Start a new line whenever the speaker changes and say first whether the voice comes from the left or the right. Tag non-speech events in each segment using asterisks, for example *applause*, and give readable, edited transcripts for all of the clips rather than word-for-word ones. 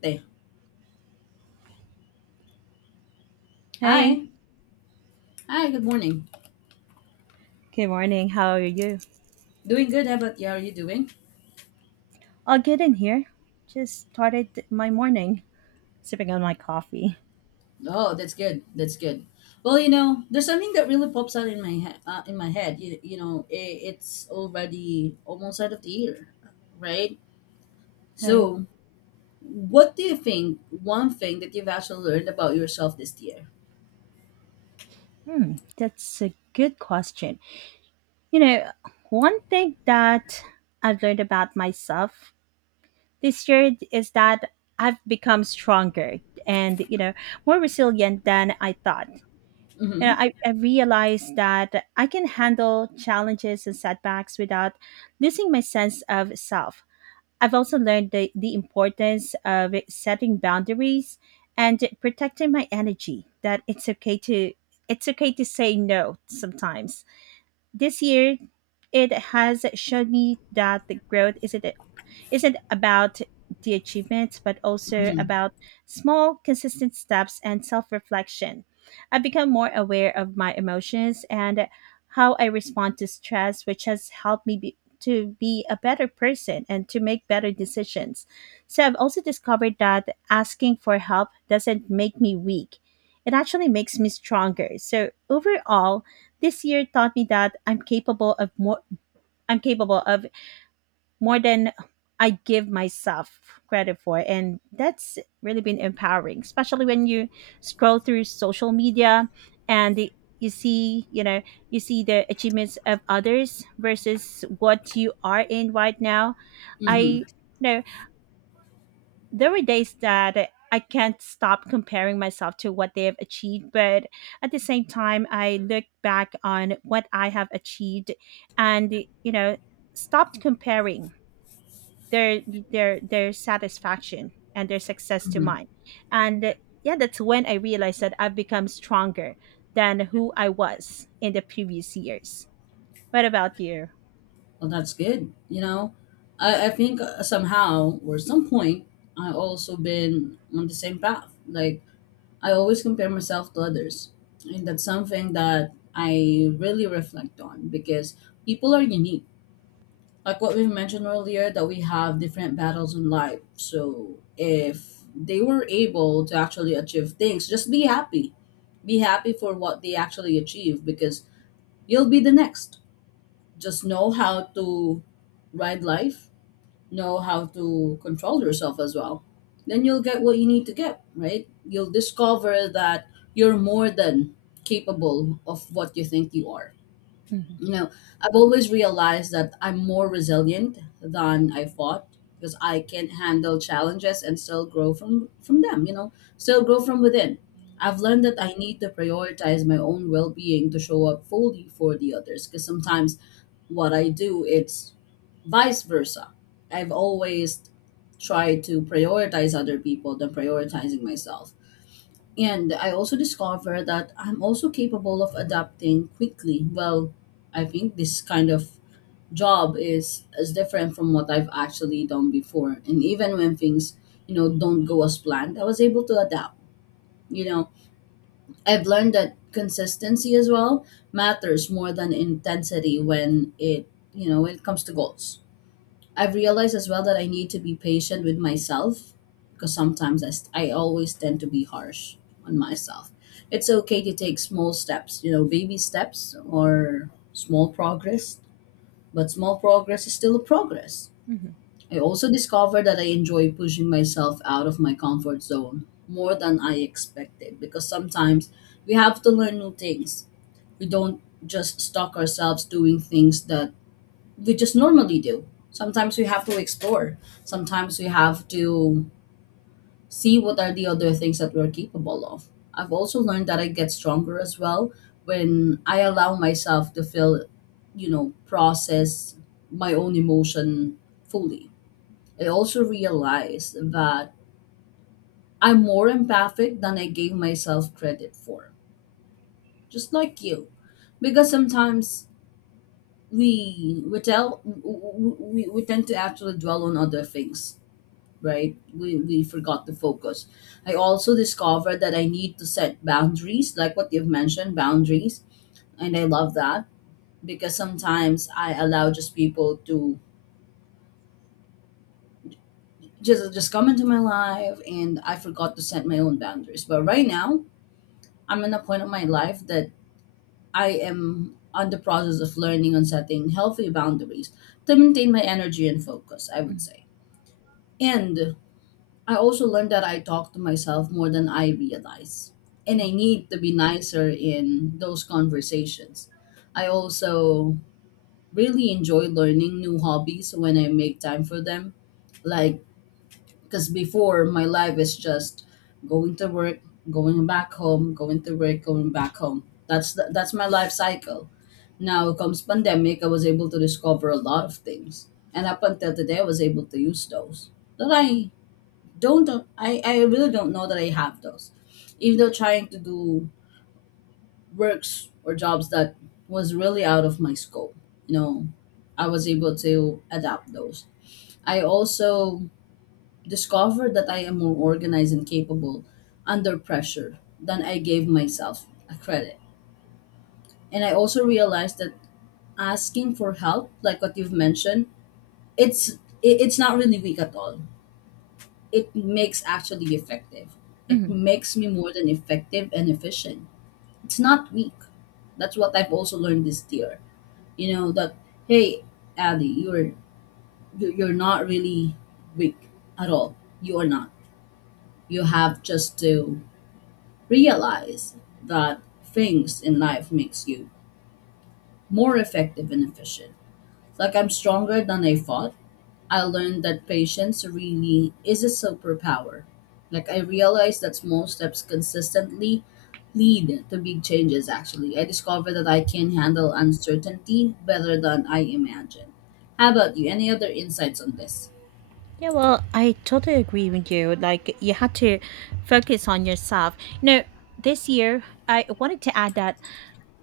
left: Hey.
right: Hey,
left: Hi. Hi, good morning.
right: good morning. How are you?
left: Doing good. How about you? How are you doing?
right: I'll get in here. Just started my morning sipping on my coffee.
left: Oh, that's good. That's good. Well, you know, there's something that really pops out in my head. In my head, it's already almost out of the year, right?
right: All right.
left: So, what do you think? One thing that you've actually learned about yourself this year?
right: Hmm, that's a good question. You know, one thing that I've learned about myself this year is that I've become stronger and, you know, more resilient than I thought. You know,
left: Mm-hmm.
right: I realized that I can handle challenges and setbacks without losing my sense of self. I've also learned the importance of setting boundaries and protecting my energy, that it's okay to say no sometimes. This year it has shown me that the growth isn't about the achievements, but also about small, consistent steps and self reflection. I've become more aware of my emotions and how I respond to stress, which has helped me to be a better person and to make better decisions. So I've also discovered that asking for help doesn't make me weak. It actually makes me stronger. So overall, this year taught me that I'm capable of more than I give myself credit for. And that's really been empowering, especially when you scroll through social media and you see, you see the achievements of others versus what you are in right now. I
left: Mm-hmm.
right: you know there were days that I can't stop comparing myself to what they have achieved, but at the same time, I look back on what I have achieved and, you know, stopped comparing their their satisfaction and their success to
left: Mm-hmm.
right: mine and yeah, that's when I realized that I've become stronger than who I was in the previous years. What about you?
left: Well, that's good. You know, I think somehow or some point I also been on the same path. Like I always compare myself to others. And that's something that I really reflect on because people are unique. Like what we mentioned earlier, that we have different battles in life. So if they were able to actually achieve things, just be happy. Be happy for what they actually achieve because you'll be the next. Just know how to ride life, know how to control yourself as well, then you'll get what you need to get, right? You'll discover that you're more than capable of what you think you are.
right: Mhm,
left: You know, I've always realized that I'm more resilient than I thought, because I can handle challenges and still grow from them, you know, still grow from within. I've learned that I need to prioritize my own well-being to show up fully for the others, because sometimes what I do, it's vice versa. I've always tried to prioritize other people than prioritizing myself. And I also discover that I'm also capable of adapting quickly. Well, I think this kind of job is as different from what I've actually done before. And even when things, you know, don't go as planned, I was able to adapt. You know, I've learned that consistency as well matters more than intensity when it, you know, when it comes to goals. I've realized as well that I need to be patient with myself because sometimes I always tend to be harsh on myself. It's okay to take small steps, you know, baby steps or small progress, but small progress is still a progress.
right: mhm,
left: I also discovered that I enjoy pushing myself out of my comfort zone more than I expected, because sometimes we have to learn new things. We don't just stuck ourselves doing things that we just normally do. Sometimes we have to explore. Sometimes we have to see what are the other things that we're capable of. I've also learned that I get stronger as well when I allow myself to feel, you know, process my own emotion fully. I also realized that I'm more empathic than I gave myself credit for, just like you. Because sometimes we tell we tend to actually dwell on other things, right? We forgot to focus. I also discovered that I need to set boundaries, like what you've mentioned, boundaries. And I love that because sometimes I allow just people to just come into my life and I forgot to set my own boundaries. But right now, I'm in a point of my life that I am on the process of learning on setting healthy boundaries to maintain my energy and focus, I would
right: mhm,
left: say. And I also learned that I talk to myself more than I realize. And
right: mhm,
left: I need to be nicer in those conversations. I also really enjoy learning new hobbies when I make time for them. Like, because before my life is just going to work, going back home, going to work, going back home. That's the, that's my life cycle. Now comes pandemic, I was able to discover a lot of things. And up until today, I was able to use those that don't I really don't know that I have those. Even though trying to do works or jobs that was really out of my scope, you know, I was able to adapt those. I also discovered that I am more organized and capable under pressure than I gave myself a credit. And I also realized that asking for help, like what you've mentioned, it's it's not really weak at all, it makes actually effective. It
right: mhm.
left: makes me more than effective and efficient. It's not weak. That's what I've also learned this year. You know that hey, Addy, you're not really weak at all. You are not. You have just to realize that things in life makes you more effective and efficient. Like I'm stronger than I thought. I learned that patience really is a superpower. Like I realized that small steps consistently lead to big changes actually. I discovered that I can handle uncertainty better than I imagined. How about you? Any other insights on this?
right: Yeah, well, I totally agree with you. Like you had to focus on yourself. You know, this year I wanted to add that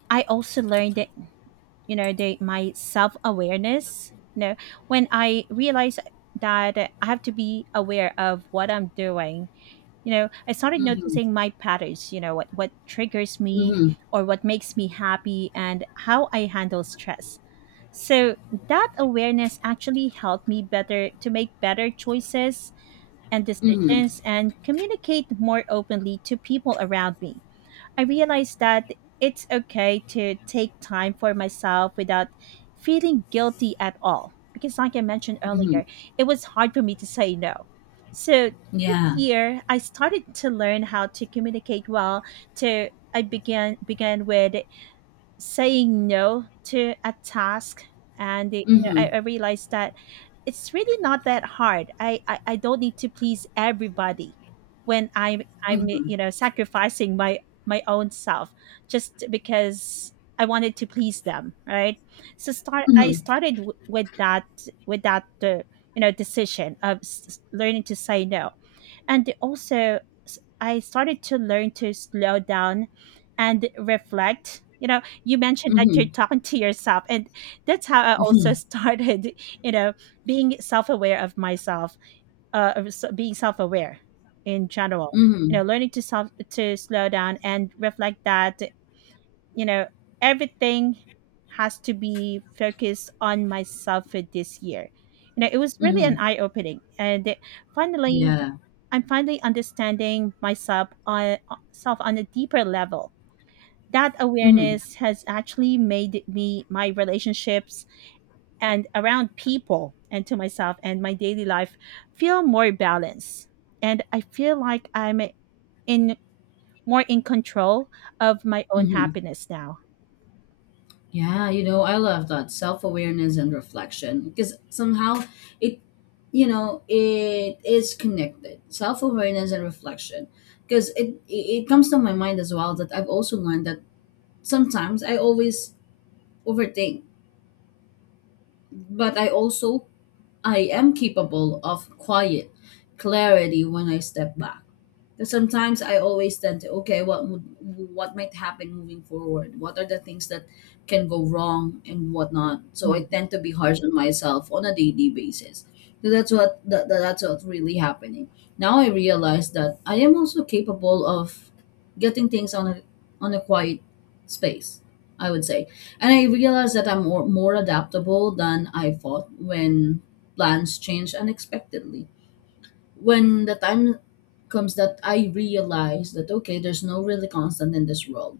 right: I also learned, you know, the my self awareness. You know, when I realized that I have to be aware of what I'm doing, you know, I started
left: Mm-hmm.
right: noticing my patterns, you know, what triggers me
left: Mm-hmm.
right: or what makes me happy and how I handle stress. So that awareness actually helped me better to make better choices and
left: Mm-hmm.
right: decisions and communicate more openly to people around me. I realized that it's okay to take time for myself without feeling guilty at all. Because, like I mentioned
left: Mm-hmm.
right: earlier, it was hard for me to say no. So, this
left: Yeah.
right: year, I started to learn how to communicate well. To I began with saying no to a task, and you know I,
left: Mm-hmm.
right: I realized that it's really not that hard. I don't need to please everybody when I'm
left: Mm-hmm.
right: you know sacrificing my own self just because I wanted to please them, right? So start I
left: Mm-hmm.
right: started with that with that uh, you know decision of learning to say no. And also I started to learn to slow down and reflect. You know, you mentioned that you're
left: Mm-hmm.
right: talking to yourself, and that's how I also
left: Mm-hmm.
right: started *laughs* you know, being self-aware of myself, being self-aware in general. You know,
left: Mm-hmm.
right: learning to slow down and reflect that, you know, everything has to be focused on myself for this year. You know, it was really an
left: Mm-hmm.
right: eye opening. And finally,
left: Yeah.
right: I'm finally understanding myself on a deeper level. That
left: Mm-hmm.
right: awareness has actually made me, my relationships and around people and to myself and my daily life, feel more balanced. And I feel like I'm in more in control of my own
left: Mm-hmm.
right: happiness now.
left: Yeah, you know, I love that self awareness and reflection because somehow it, you know, it is connected. Self awareness and reflection, because it comes to my mind as well that I've also learned that sometimes I always overthink, but I am capable of quiet clarity when I step back. Because sometimes I always tend to, okay, what would, what might happen moving forward? What are the things that can go wrong and whatnot? So I
right: Mm,
left: tend to be harsh on myself on a daily basis. So that's what that's what's really happening. Now I realize that I am also capable of getting things on a quiet space, I would say. And I realize that I'm more adaptable than I thought when plans change unexpectedly, when the time comes that I realized that okay, there's no really constant in this world.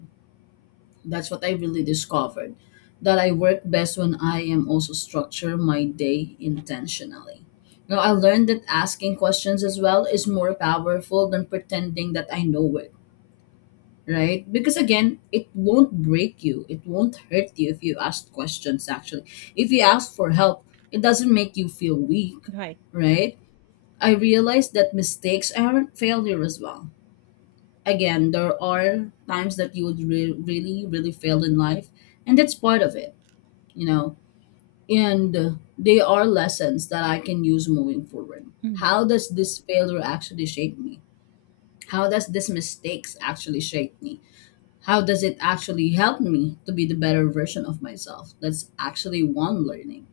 left: That's what I really discovered. That I work best when I am also structure my day intentionally. Now I learned that asking questions as well is more powerful than pretending that I know it, right? Because again, it won't break you. It won't hurt you if you ask questions actually. If you ask for help, it doesn't make you feel weak,
right: right.
left: right? I realized that mistakes aren't failure as well, again, there are times that you would really, really fail in life, and that's part of it, you know. And they are lessons that I can use moving forward.
right: Mm,
left: How does this failure actually shape me? How does this mistakes actually shape me? How does it actually help me to be the better version of myself? That's actually one learning.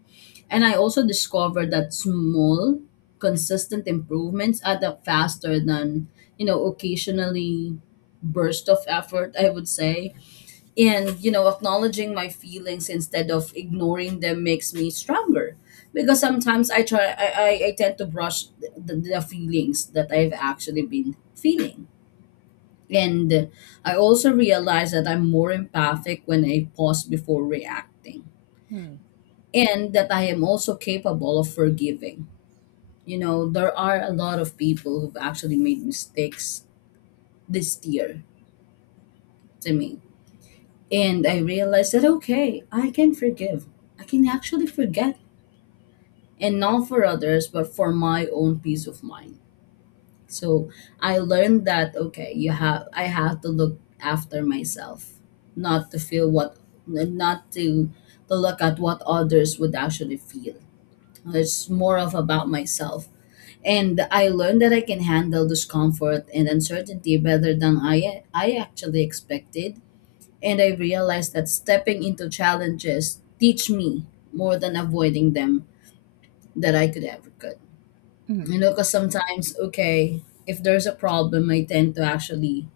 left: And I also discovered that small, consistent improvements add up faster than, you know, occasionally burst of effort, I would say. And, you know, acknowledging my feelings instead of ignoring them makes me stronger. Because sometimes I try, I tend to brush the feelings that I've actually been feeling. And I also realize that I'm more empathic when I pause before reacting,
right: mm,
left: and that I am also capable of forgiving. You know, there are a lot of people who've actually made mistakes this year to me. And I realized that, okay, I can forgive. I can actually forget. And not for others, but for my own peace of mind. So I learned that, okay, I have to look after myself, not to feel what, not to, to look at what others would actually feel. It's more of about myself. And I learned that I can handle discomfort and uncertainty better than I actually expected. And I realized that stepping into challenges teach me more than avoiding them, that I could ever could.
right: mm,
left: You know, because sometimes, okay, if there's a problem, I tend to actually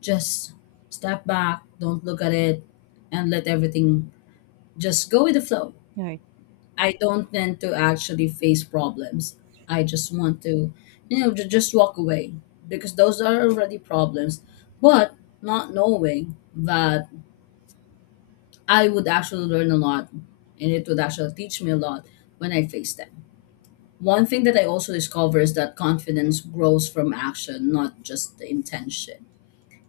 left: just step back, don't look at it, and let everything just go with the flow.
right: right.
left: I don't tend to actually face problems. I just want to, you know, just walk away because those are already problems. But not knowing that I would actually learn a lot, and it would actually teach me a lot when I face them. One thing that I also discover is that confidence grows from action, not just the intention.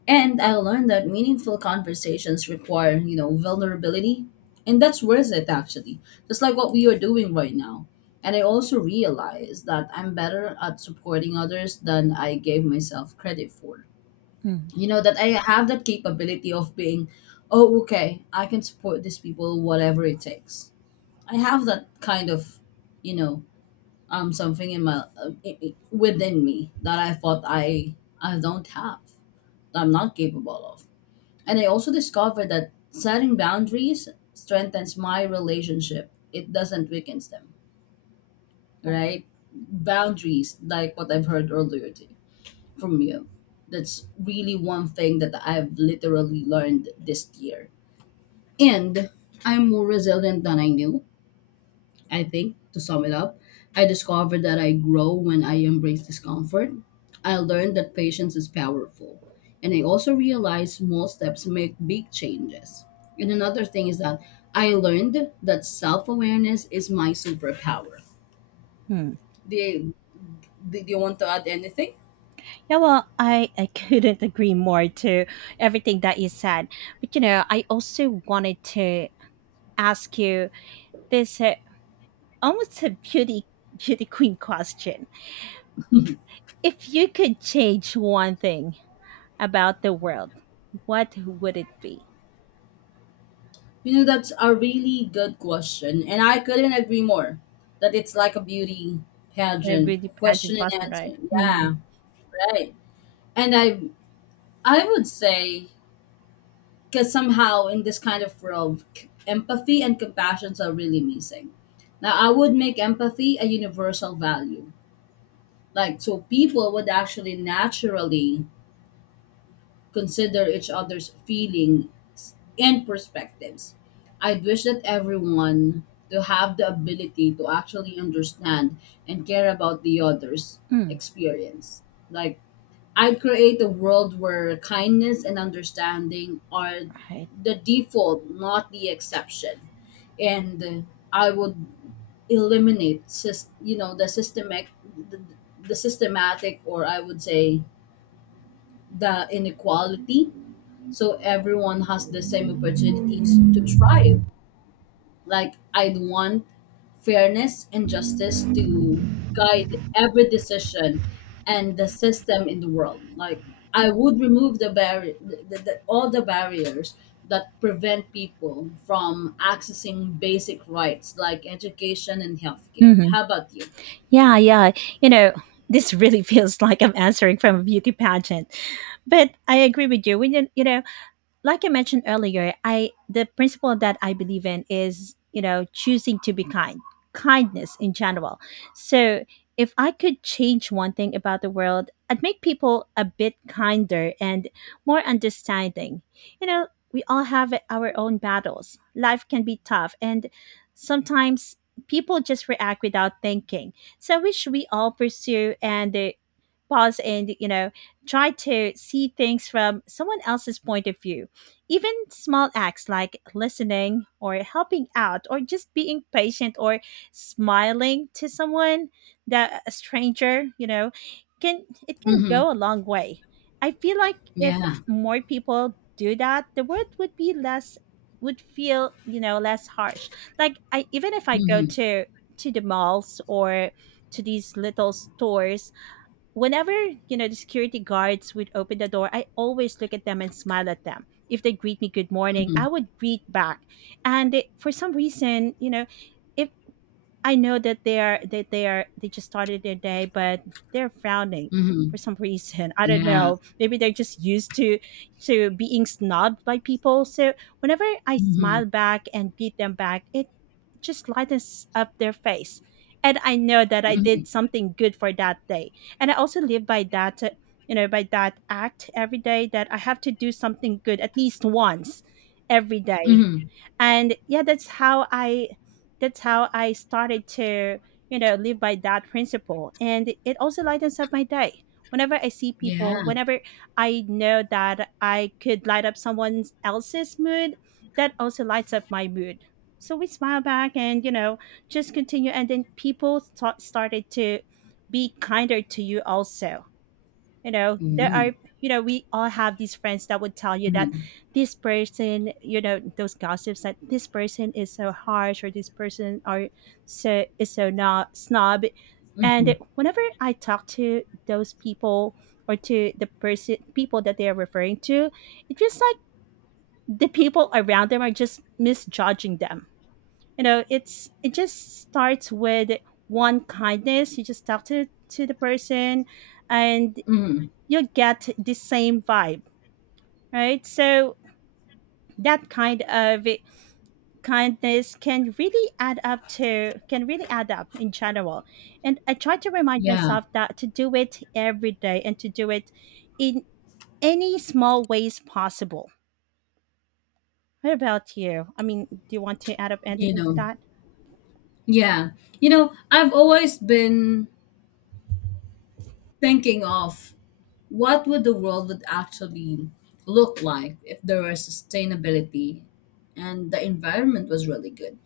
left: And I learned that meaningful conversations require, you know, vulnerability. And that's worth it, actually, just like what we are doing right now. And I also realized that I'm better at supporting others than I gave myself credit for.
right: Mm,
left: You know, that I have that capability of being, oh, okay, I can support these people, whatever it takes. I have that kind of, you know, something in my within me that I thought I don't have, that I'm not capable of. And I also discovered that setting boundaries strengthens my relationship. It doesn't weakens them,
right: right.
left: right? Boundaries, like what I've heard earlier to, from you. That's really one thing that I've literally learned this year. And I'm more resilient than I knew. I think, to sum it up, I discovered that I grow when I embrace discomfort. I learned that patience is powerful. And I also realized small steps make big changes. And another thing is that I learned that self awareness is my superpower.
right: Mm.
left: Do you, do you want to add anything?
right: Yeah, well, I *laughs* couldn't agree more to everything that you said. But, you know, I also wanted to ask you this almost a beauty queen question. If you could change one thing about the world, what would it be?
left: You know, that's a really good question. And I couldn't agree more that it's like a beauty
right: A
left: pageant
right: really pageant
left: question and
right: question, right?
left: answer.
right: Hmm.
left: Yeah, right. And I would say because somehow in this kind of world, empathy and compassion are really missing. Now, I would make empathy a universal value. Like, so people would actually naturally consider each other's feelings and perspectives. I'd wish that everyone to have the ability to actually understand and care about the other's
right: Mm,
left: experience. Like, I'd create a world where kindness and understanding are
right: right.
left: the default, not the exception. And I would eliminate, the systemic, the, the systematic, or I would say the inequality. So everyone has the same opportunities to thrive. Like, I'd want fairness and justice to guide every decision and the system in the world. Like, I would remove the barrier, all the barriers that prevent people from accessing basic rights like education and
right: Hmm.
left: healthcare. How about you?
right: Yeah, yeah. You know, this really *laughs* feels like I'm answering from a beauty pageant, but I agree with you. When you know, like I mentioned earlier, I the principle that I believe in is, you know, choosing to be kind, kindness in general. So if I could change one thing about the world, I'd make people a bit kinder and more understanding. You know, we all have our own battles. Life can be tough, and sometimes people just react without thinking. So we all pursue and pause and, you know, try to see things from someone else's point of view. Even small acts like listening or helping out or just being patient or smiling to someone, that a stranger, you know, can
left: Mm-hmm.
right: go a long way. I feel like if
left: Yeah.
right: more people do that, the world would be less would feel, you know, less harsh. Like I even if I go
left: Mm-hmm.
right: to the malls or to these little stores, whenever, you know, the security guards would open the door, I always look at them and smile at them. If they greet me good morning,
left: Mm-hmm.
right: I would greet back. And it, for some reason, you know, if I know that they are, they just started their day, but they're frowning for
left: Mm-hmm.
right: some *laughs* reason. I don't
left: Yeah.
right: know. Maybe they're just used to being snubbed by people. So whenever I
left: Mm-hmm.
right: smile back and beat them back, it just lightens up their face. And I know that I did
left: Mm-hmm.
right: something good for that day. And I also live by that, you know, by that act every day, that I have to do something good at least once every day.
left: Mm-hmm.
right: And yeah, that's how I started to, you know, live by that principle. And it also lightens up my day whenever I see people,
left: Yeah.
right: whenever I know that I could light up someone else's mood, that also lights up my mood. So we smile back, and, you know, just continue. And then people started to be kinder to you also. You know, there
left: Mm-hmm.
right: are, you know, we all have these friends that would tell you that
left: Mm-hmm.
right: this person, you know, those gossips, that this person is so harsh or this person are so is so not snob.
left: Mm-hmm.
right: And whenever I talk to those people, or to the person people that they are referring to, it feels like the people around them are just misjudging them. You know, it just starts with one kindness. You just talk to the person, and
left: Mm-hmm.
right: you'll get the same vibe, right? So that kind of kindness can really add up to can really add up in general. And I try to remind
left: Yeah.
right: myself that to do it every day, and to do it in any small ways possible. What about you? I mean, do you want to add up
left: You
right: anything to
left: know.
right: that?
left: Yeah. You know, I've always been thinking of what would the world would actually look like if there was sustainability and the environment was really good.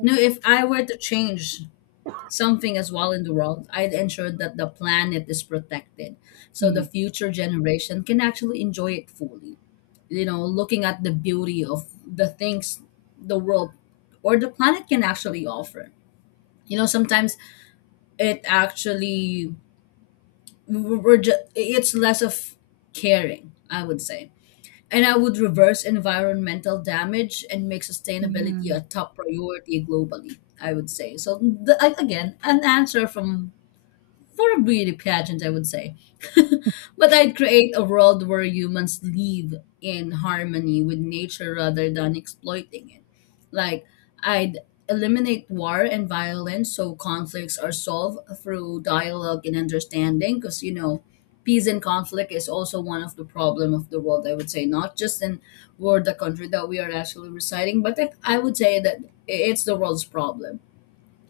left: You know, if I were to change something as well in the world, I'd ensure that the planet is protected so the future generation can actually enjoy it fully. You know, looking at the beauty of the things the world or the planet can actually offer. You know, sometimes it actually we're it's less of caring, I would say. And I would reverse environmental damage and make sustainability a top priority globally, I would say. So again, an answer from for a beauty pageant, I would say. *laughs* But I'd create a world where humans live in harmony with nature rather than exploiting it. Like, I'd eliminate war and violence so conflicts are solved through dialogue and understanding because, you know, peace and conflict is also one of the problem of the world, I would say. Not just in or the country that we are actually residing, but I would say that it's the world's problem.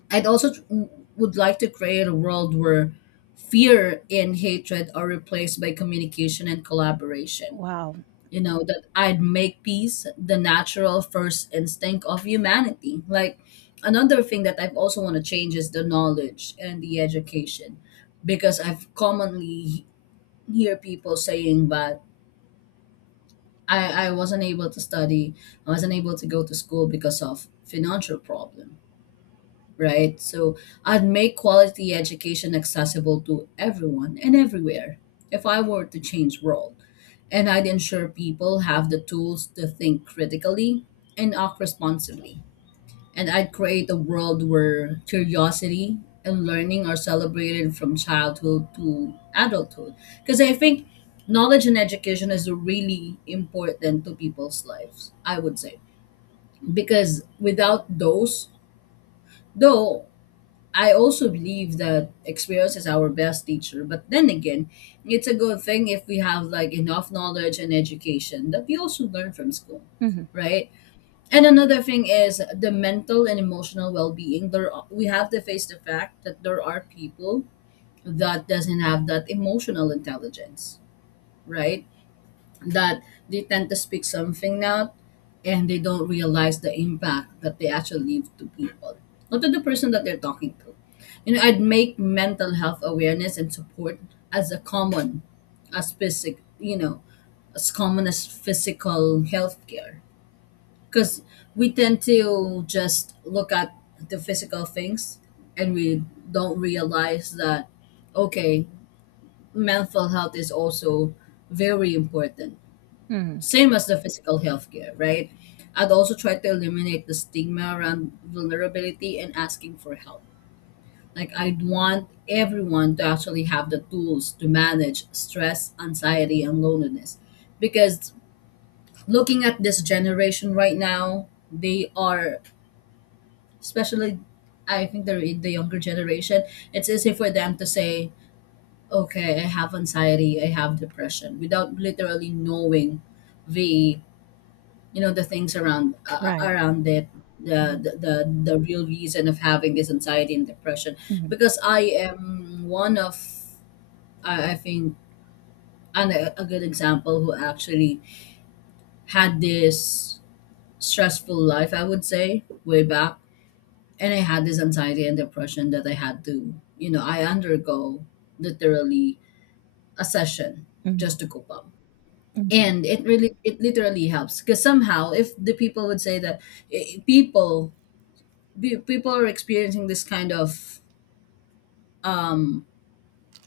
left: I'd would like to create a world where fear and hatred are replaced by communication and collaboration.
right: Wow.
left: You know, that I'd make peace the natural first instinct of humanity. Like, another thing that I've also want to change is the knowledge and the education because I've commonly hear people saying that I wasn't able to study, I wasn't able to go to school because of financial problem, right? So I'd make quality education accessible to everyone and everywhere if I were to change world. And I'd ensure people have the tools to think critically and act responsibly. And I'd create a world where curiosity and learning are celebrated from childhood to adulthood. Because I think knowledge and education is really important to people's lives, I would say. Because without those, though I also believe that experience is our best teacher. But then again, it's a good thing if we have like enough knowledge and education that we also learn from school,
right: Mhm,
left: right? And another thing is the mental and emotional well-being. We have to face the fact that there are people that doesn't have that emotional intelligence, right? That they tend to speak something out and they don't realize the impact that they actually leave to people, not to the person that they're talking to. You know, I'd make mental health awareness and support as a common as as common as physical health care. Because we tend to just look at the physical things and we don't realize that, okay, mental health is also very important,
right: mhm,
left: same as the physical health care, right? I'd also try to eliminate the stigma around vulnerability and asking for help. Like, I'd want everyone to actually have the tools to manage stress, anxiety, and loneliness. Because looking at this generation right now, they are, especially, I think they're in the younger generation, it's easy for them to say, okay, I have anxiety, I have depression, without literally knowing the, you know, the things around
right: right.
left: around it, the,
right: Mhm,
left: the real reason of having this anxiety and depression.
right: mhm,
left: Because I am one of, I think, and a good example who actually had this stressful life, I would say, way back. And I had this anxiety and depression that I had to, you know, I undergo literally a session
right: mhm,
left: just to cope up.
right: mhm.
left: And it really, it literally helps because somehow if the people would say that, eh, people people are experiencing this kind of, um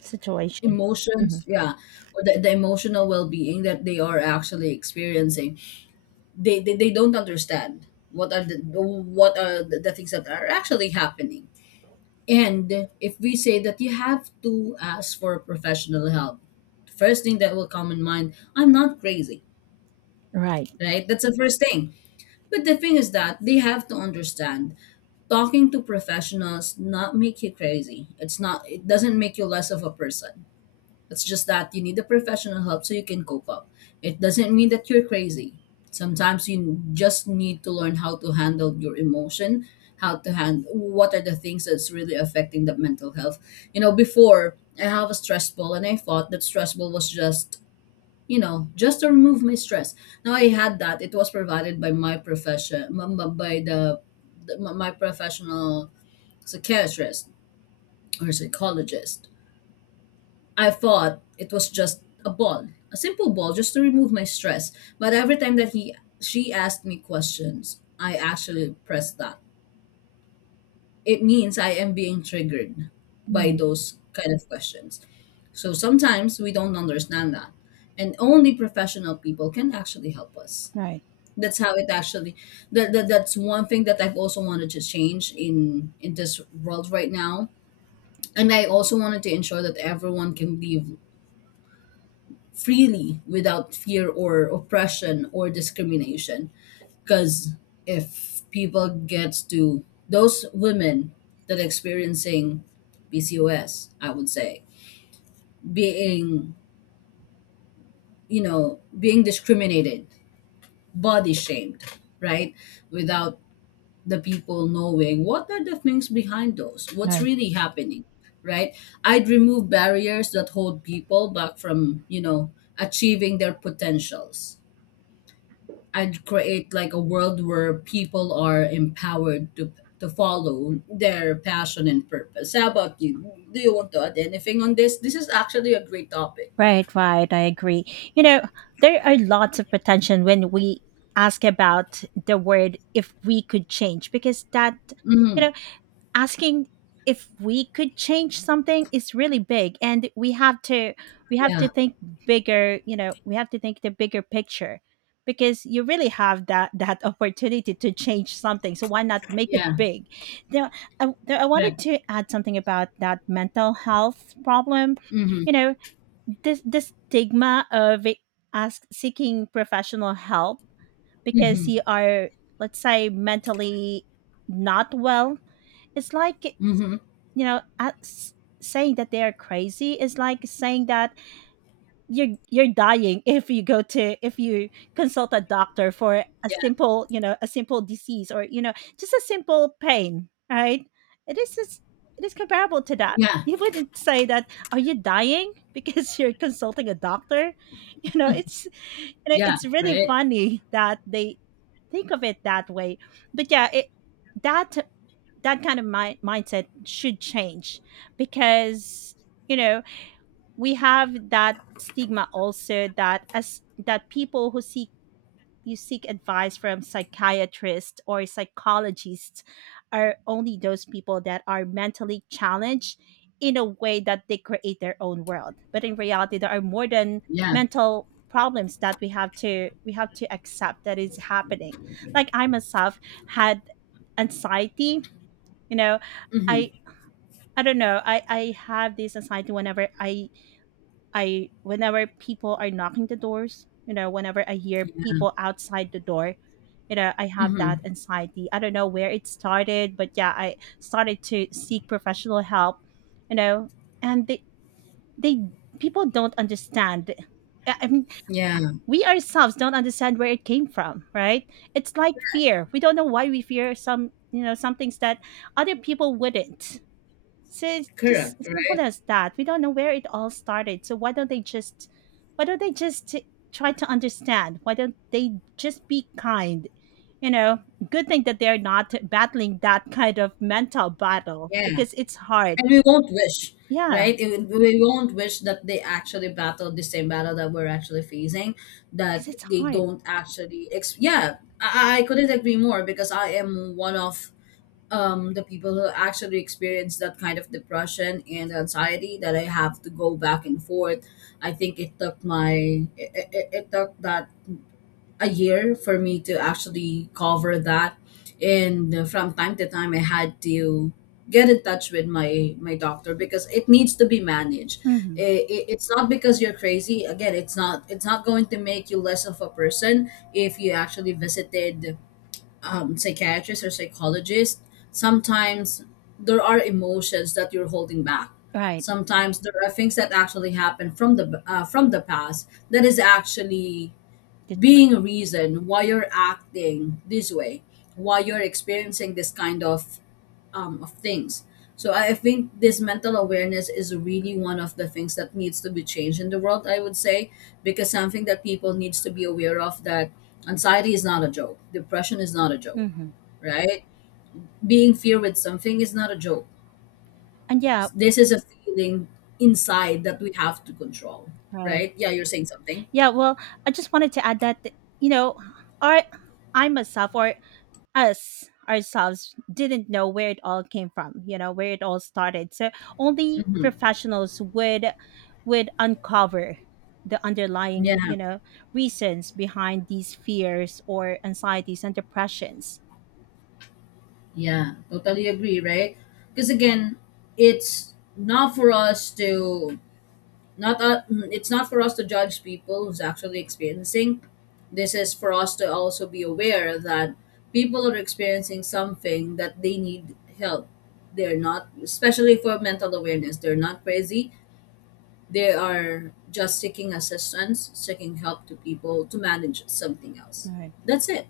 right: Situation.
left: emotions, yeah. Or the emotional well-being that they are actually experiencing, they don't understand what are the, what are the things that are actually happening. And if we say that you have to ask for professional help, first thing that will come in mind, I'm not crazy,
right: Right.
left: right? That's the first thing. But the thing is that they have to understand talking to professionals not make you crazy, it's not, it doesn't make you less of a person. It's just that you need the professional help so you can cope up. It doesn't mean that you're crazy. Sometimes you just need to learn how to handle your emotion, how to handle what are the things that's really affecting the mental health. You know, before I have a stress ball, and I thought that stress ball was just, you know, just to remove my stress. Now I had that, it was provided by my by the, my my professional psychiatrist or psychologist. I thought it was just a ball, a simple ball just to remove my stress. But every time that he she asked me questions, I actually pressed that. It means I am being triggered by
right: Mhm,
left: those kind of questions. So sometimes we don't understand that. And only professional people can actually help us.
right: right,
left: That's how it actually, that's one thing that I've also wanted to change in this world right now. And I also wanted to ensure that everyone can live freely without fear or oppression or discrimination. Because if people get to those women that are experiencing PCOS, would say being, you know, being discriminated, body shamed, right, without the people knowing what are the things behind those, what's
right: right.
left: really happening, right? I'd remove barriers that hold people back from, you know, achieving their potentials. I'd create like a world where people are empowered to follow their passion and purpose. How about you? Do you want to add anything on this? This is actually a great topic.
right: Right, right, I agree. You know, there are lots of potential when we ask about the word if we could change, because that, you
left: Mm-hmm.
right: know, asking if we could change something is really big, and we have to
left: Yeah.
right: think bigger. You know, we have to think the bigger picture, because you really have that *laughs* opportunity to change something, so why not make it
left: Yeah.
right: big. Now I wanted
left: Correct.
right: to add something about that mental health problem.
left: Mm-hmm.
right: You know, this, the stigma of ask seeking professional help, because
left: Mm-hmm.
right: you are, let's say, mentally not well. It's like,
left: Mm-hmm.
right: you know, saying that they are crazy is like saying that you're dying if you go to, if you consult a doctor for a
left: Yeah.
right: simple, you know, a simple disease, or, you know, just a simple pain, right? It is just, it is comparable to that.
left: Yeah.
right: You wouldn't say that are you dying because *laughs* you're consulting a doctor. *laughs* You know it's, you know,
left: Yeah.
right: it's really
left: Right.
right: funny that they think of it that way. But yeah, it that that kind of mindset should change. Because, you know, we have that stigma also, that people who seek, you seek advice from psychiatrists or psychologists, are only those people that are mentally challenged in a way that they create their own world. But in reality, there are more than
left: Yeah.
right: mental problems that we have to accept that is happening. Like I myself had anxiety. You know,
left: Mm-hmm.
right: i I don't know, I have this anxiety whenever I, whenever people are knocking the doors, you know, whenever I hear people outside the door, you know, I have that
left: Mm-hmm.
right: anxiety. I don't know where it started, but yeah, I started to seek professional help. You know, and they people don't understand. I mean,
left: Yeah.
right: we ourselves don't understand where it came from, right? It's like fear, we don't know why we fear some, you know, some things that other people wouldn't. So it's just
left: Correct,
right: simple
left: right?
right: as that. We don't know where it all started. So why don't they just try to understand? Why don't they just be kind? You know, good thing that they're not battling that kind of mental battle,
left: Yeah.
right: because it's hard.
left: And we won't wish,
right: Yeah,
left: right? It, we won't wish that they actually battled the same battle that we're actually facing, that
right: because it's
left: they
right: hard.
left: don't actually. Yeah, I couldn't agree more because I am one of the people who actually experience that kind of depression and anxiety that I have to go back and forth. I think it took my, it took that a year for me to actually cover that. And from time to time I had to get in touch with my my doctor because it needs to be managed.
right: Hmm.
left: It's not because you're crazy. Again, it's not, it's not going to make you less of a person if you actually visited psychiatrist or psychologist. Sometimes there are emotions that you're holding back.
right: Right.
left: Sometimes there are things that actually happen from the past that is actually
right: That's
left: being
right: true.
left: a reason why you're acting this way, why you're experiencing this kind of things. So I think this mental awareness is really one of the things that needs to be changed in the world, I would say. Because something that people needs to be aware of, that anxiety is not a joke, depression is not a joke,
right: Hmm.
left: right? Being fear with something is not a joke.
right: And yeah,
left: This is a feeling
right: mm,
left: inside that we have to control,
right: right.
left: right? Yeah, you're saying something.
right: Yeah. Well, I just wanted to add that, you know, our I myself or us ourselves didn't know where it all came from, you know, where it all started, so only professionals would uncover the underlying,
left: Yeah.
right: you know, reasons behind these fears or anxieties and depressions.
left: Yeah, totally agree, right? Because again, it's not for us to not mm, it's not for us to judge people who's actually experiencing. This is for us to also be aware that people are experiencing something that they need help. They're not, especially for mental awareness, they're not crazy. They are just seeking assistance, seeking help to people to manage something else.
right: Right.
left: That's it.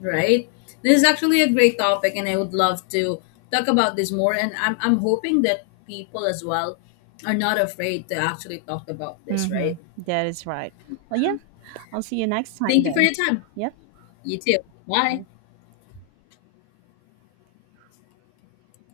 left: Right. This is actually a great topic, and I would love to talk about this more. And I'm, hoping that people as well are not afraid to actually talk about this,
right: Mm-hmm.
left: right?
right: That is right. Well, yeah,
left: Um,
right: I'll see you next time
left: thank you for
right: then.
left: your time.
right: Yep.
left: You too. Bye.
right: Bye.